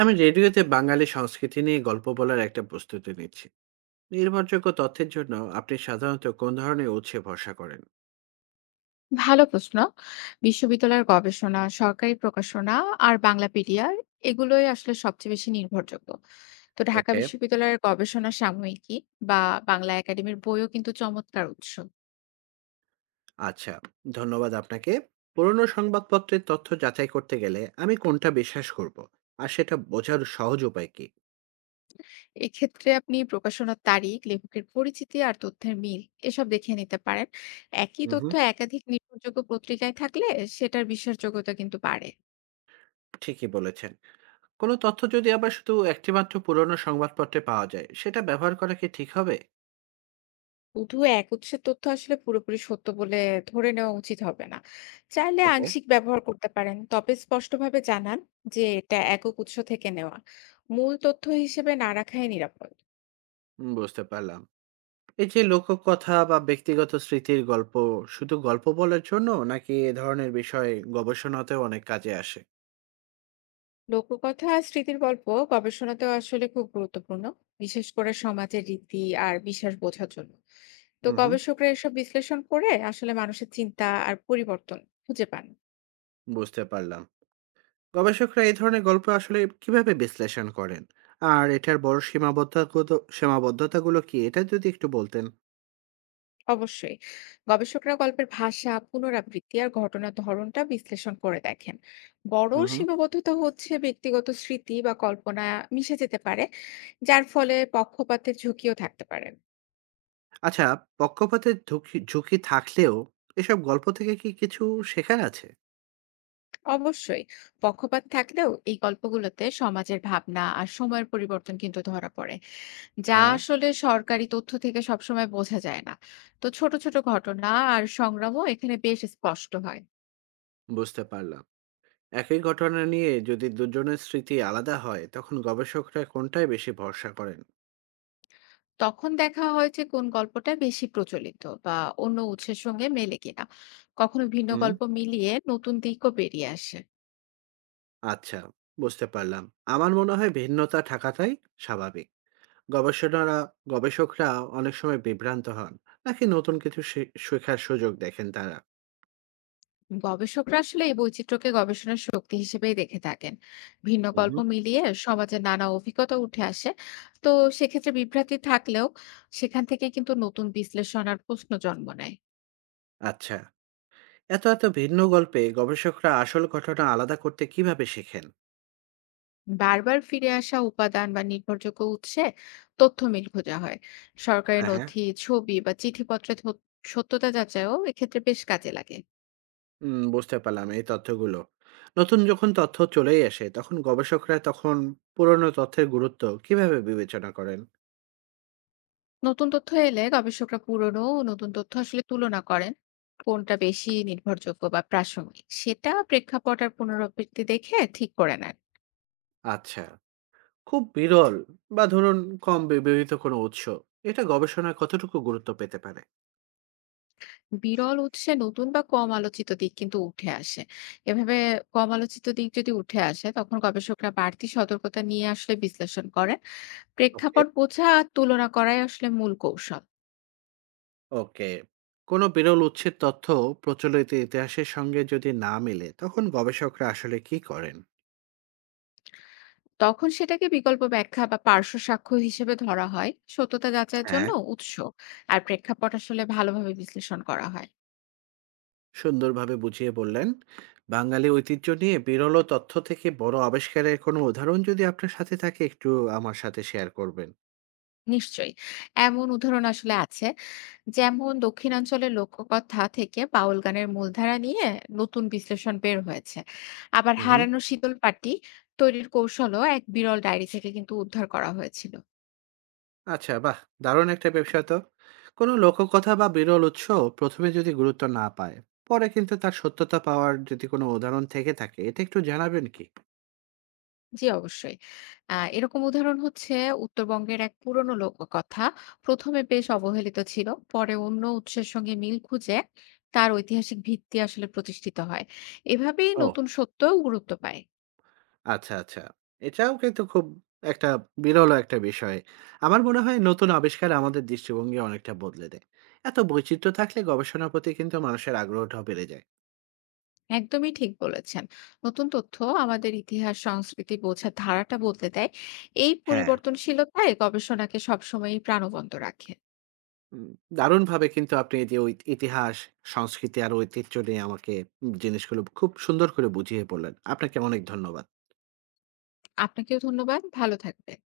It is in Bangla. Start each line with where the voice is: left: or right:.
right: আমি রেডিওতে বাঙালি সংস্কৃতি নিয়ে গল্প বলার একটা প্রস্তুতি নিচ্ছি। নির্ভরযোগ্য তথ্যের জন্য আপনি সাধারণত কোন ধরনের উৎসে ভরসা করেন?
left: ভালো প্রশ্ন। বিশ্ববিদ্যালয়ের গবেষণা, সরকারি প্রকাশনা আর বাংলাপিডিয়া এগুলোই আসলে সবচেয়ে বেশি নির্ভরযোগ্য। তো ঢাকা
right: ওকে।
left: বিশ্ববিদ্যালয়ের গবেষণা সাময়িকী বা বাংলা একাডেমির বইও কিন্তু চমৎকার উৎস।
right: আচ্ছা, ধন্যবাদ আপনাকে। পুরনো সংবাদপত্রের তথ্য যাচাই করতে গেলে আমি কোনটা বিশ্বাস করব, আর সেটা বোঝার সহজ উপায় কি?
left: এক্ষেত্রে আপনি প্রকাশনার তারিখ, লেখকের পরিচিতি আর তথ্যের মিল এসব দেখে নিতে পারেন। একই
right: হুম
left: তথ্য
right: হুম।
left: একাধিক নির্ভরযোগ্য পত্রিকায় থাকলে সেটার বিশ্বাসযোগ্যতা কিন্তু বাড়ে।
right: ঠিকই বলেছেন। কোনো তথ্য যদি আবার শুধু একটিমাত্র পুরনো সংবাদপত্রে পাওয়া যায়, সেটা ব্যবহার করা কি ঠিক হবে?
left: শুধু এক উৎসের তথ্য আসলে পুরোপুরি সত্য বলে ধরে নেওয়া উচিত হবে না। চাইলে
right: ওকে।
left: আংশিক ব্যবহার করতে পারেন, তবে স্পষ্টভাবে জানান যে এটা একক উৎস থেকে নেওয়া। মূল তথ্য হিসেবে না রাখাই নিরাপদ।
right: হুম, বুঝতে পারলাম। এই যে লোককথা বা ব্যক্তিগত স্মৃতির গল্প, শুধু গল্প বলার জন্য নাকি এ ধরনের বিষয়ে গবেষণাতেও অনেক কাজে আসে?
left: লোককথা আর স্মৃতির গল্প গবেষণাতেও আসলে খুব গুরুত্বপূর্ণ, বিশেষ করে সমাজের রীতি আর বিশ্বাস বোঝার জন্য। তো
right: হুম হুম।
left: গবেষকরা এসব বিশ্লেষণ করে আসলে মানুষের চিন্তা আর পরিবর্তন খুঁজে পান।
right: বুঝতে পারলাম। গবেষকরা এই ধরনের গল্প আসলে কিভাবে বিশ্লেষণ করেন, আর এটার বড় সীমাবদ্ধতা সীমাবদ্ধতাগুলো কি, এটা যদি একটু বলতেন।
left: অবশ্যই, গবেষকরা গল্পের ভাষা, পুনরাবৃত্তি আর ঘটনার ধরনটা বিশ্লেষণ করে দেখেন। বড়
right: হুম হুম।
left: সীমাবদ্ধতা হচ্ছে ব্যক্তিগত স্মৃতি বা কল্পনা মিশে যেতে পারে, যার ফলে পক্ষপাতের ঝুঁকিও থাকতে পারে।
right: আচ্ছা। পক্ষপাতের ঝুঁকি ঝুঁকি থাকলেও এসব গল্প থেকে কি কিছু শেখার আছে?
left: অবশ্যই, পক্ষপাত থাকলেও এই গল্পগুলোতে সমাজের ভাবনা আর সময়ের পরিবর্তন কিন্তু ধরা পড়ে, যা
right: হ্যাঁ,
left: আসলে সরকারি তথ্য থেকে সবসময় বোঝা যায় না। তো ছোট ছোট ঘটনা আর সংগ্রামও এখানে বেশ স্পষ্ট হয়।
right: বুঝতে পারলাম। একই ঘটনা নিয়ে যদি দুজনের স্মৃতি আলাদা হয়, তখন গবেষকরা কোনটায় বেশি ভরসা করেন?
left: তখন দেখা হয় যে কোন গল্পটা বেশি প্রচলিত বা অন্য উৎসের সঙ্গে মেলে কিনা। কখনো ভিন্ন
right: হুম,
left: গল্প মিলিয়ে নতুন দিকও বেরিয়ে আসে।
right: আচ্ছা, বুঝতে পারলাম। আমার মনে হয় ভিন্নতা থাকাটাই স্বাভাবিক। গবেষণারা গবেষকরা অনেক সময় বিভ্রান্ত হন, নাকি নতুন কিছু শেখার সুযোগ দেখেন তারা?
left: গবেষকরা আসলে এই বৈচিত্র্যকে গবেষণার শক্তি হিসেবেই দেখে থাকেন। ভিন্ন গল্প
right: উহু,
left: মিলিয়ে সমাজের নানা অভিজ্ঞতা উঠে আসে। তো সেক্ষেত্রে বিভ্রান্তি থাকলেও সেখান থেকে কিন্তু নতুন বিশ্লেষণ আর প্রশ্ন জন্ম নেয়।
right: আচ্ছা। এত ভিন্ন গল্পে গবেষকরা আসল ঘটনা আলাদা করতে কিভাবে শেখেন?
left: বারবার ফিরে আসা উপাদান বা নির্ভরযোগ্য উৎসে তথ্য মিল খোঁজা হয়। সরকারি
right: হ্যাঁ, হ্যাঁ।
left: নথি, ছবি বা চিঠিপত্রের সত্যতা যাচাইও এক্ষেত্রে বেশ কাজে লাগে।
right: বুঝতে পারলাম এই তথ্যগুলো। নতুন যখন তথ্য চলেই আসে, তখন গবেষকরা তখন পুরনো তথ্যের গুরুত্ব কিভাবে বিবেচনা করেন?
left: নতুন তথ্য এলে গবেষকরা পুরনো ও নতুন তথ্য আসলে তুলনা করেন। কোনটা বেশি নির্ভরযোগ্য বা প্রাসঙ্গিক, সেটা প্রেক্ষাপট আর পুনরাবৃত্তি দেখে ঠিক করে নেন।
right: আচ্ছা। খুব বিরল বা ধরুন কম ব্যবহৃত কোনো উৎস, এটা গবেষণায় কতটুকু গুরুত্ব পেতে পারে?
left: বিরল উৎসে নতুন বা কম আলোচিত দিক কিন্তু উঠে আসে। এভাবে কম আলোচিত দিক যদি উঠে আসে, তখন গবেষকরা বাড়তি সতর্কতা নিয়ে আসলে বিশ্লেষণ করেন।
right: ওকে,
left: প্রেক্ষাপট বোঝা আর তুলনা করাই আসলে মূল কৌশল।
right: ওকে। কোনো বিরল উৎসের তথ্য প্রচলিত ইতিহাসের সঙ্গে যদি না মেলে, তখন গবেষকরা আসলে কি করেন?
left: তখন সেটাকে বিকল্প ব্যাখ্যা বা পার্শ্ব সাক্ষ্য হিসেবে ধরা হয়। সত্যতা যাচাইয়ের জন্য
right: হ্যাঁ।
left: উৎস আর প্রেক্ষাপট আসলে ভালোভাবে বিশ্লেষণ করা হয়।
right: সুন্দরভাবে বুঝিয়ে বললেন। বাঙালি ঐতিহ্য নিয়ে বিরল ও তথ্য থেকে বড় আবিষ্কারের কোনো উদাহরণ যদি আপনার সাথে থাকে, একটু আমার সাথে শেয়ার করবেন।
left: নিশ্চয়ই। এমন উদাহরণ আসলে আছে। যেমন দক্ষিণাঞ্চলের লোককথা থেকে বাউল গানের মূলধারা নিয়ে নতুন বিশ্লেষণ বের হয়েছে। আবার
right: হুম।
left: হারানো শীতল পাটি তৈরির কৌশলও এক বিরল ডায়েরি থেকে কিন্তু উদ্ধার করা হয়েছিল।
right: আচ্ছা, বাহ! দারুণ একটা ব্যবসা তো। কোনো লোককথা বা বিরল উৎস ১ম এ যদি গুরুত্ব না পায়, পরে কিন্তু তার সত্যতা পাওয়ার যদি কোনো উদাহরণ থেকে থাকে, এটা একটু জানাবেন কি?
left: জি, অবশ্যই। এরকম উদাহরণ হচ্ছে উত্তরবঙ্গের এক পুরনো লোককথা। ১ম এ বেশ অবহেলিত ছিল। পরে অন্য উৎসের সঙ্গে মিল খুঁজে তার ঐতিহাসিক ভিত্তি আসলে প্রতিষ্ঠিত হয়। এভাবেই
right: ও,
left: নতুন সত্যও গুরুত্ব পায়।
right: আচ্ছা, আচ্ছা। এটাও কিন্তু খুব একটা বিরল একটা বিষয়। আমার মনে হয় নতুন আবিষ্কার আমাদের দৃষ্টিভঙ্গি অনেকটা বদলে দেয়। এত বৈচিত্র্য থাকলে গবেষণার প্রতি কিন্তু মানুষের আগ্রহটাও বেড়ে যায়।
left: একদমই ঠিক বলেছেন। নতুন তথ্য আমাদের ইতিহাস, সংস্কৃতি বোঝার ধারাটা বদলে দেয়। এই
right: হ্যাঁ।
left: পরিবর্তনশীলতায় গবেষণাকে সবসময়ই প্রাণবন্ত রাখে।
right: উম দারুণভাবে কিন্তু আপনি এই যে ঐ ইতিহাস, সংস্কৃতি আর ঐতিহ্য নিয়ে আমাকে জিনিসগুলো খুব সুন্দর করে বুঝিয়ে বললেন। আপনাকে অনেক ধন্যবাদ।
left: আপনাকেও ধন্যবাদ। ভালো থাকবেন।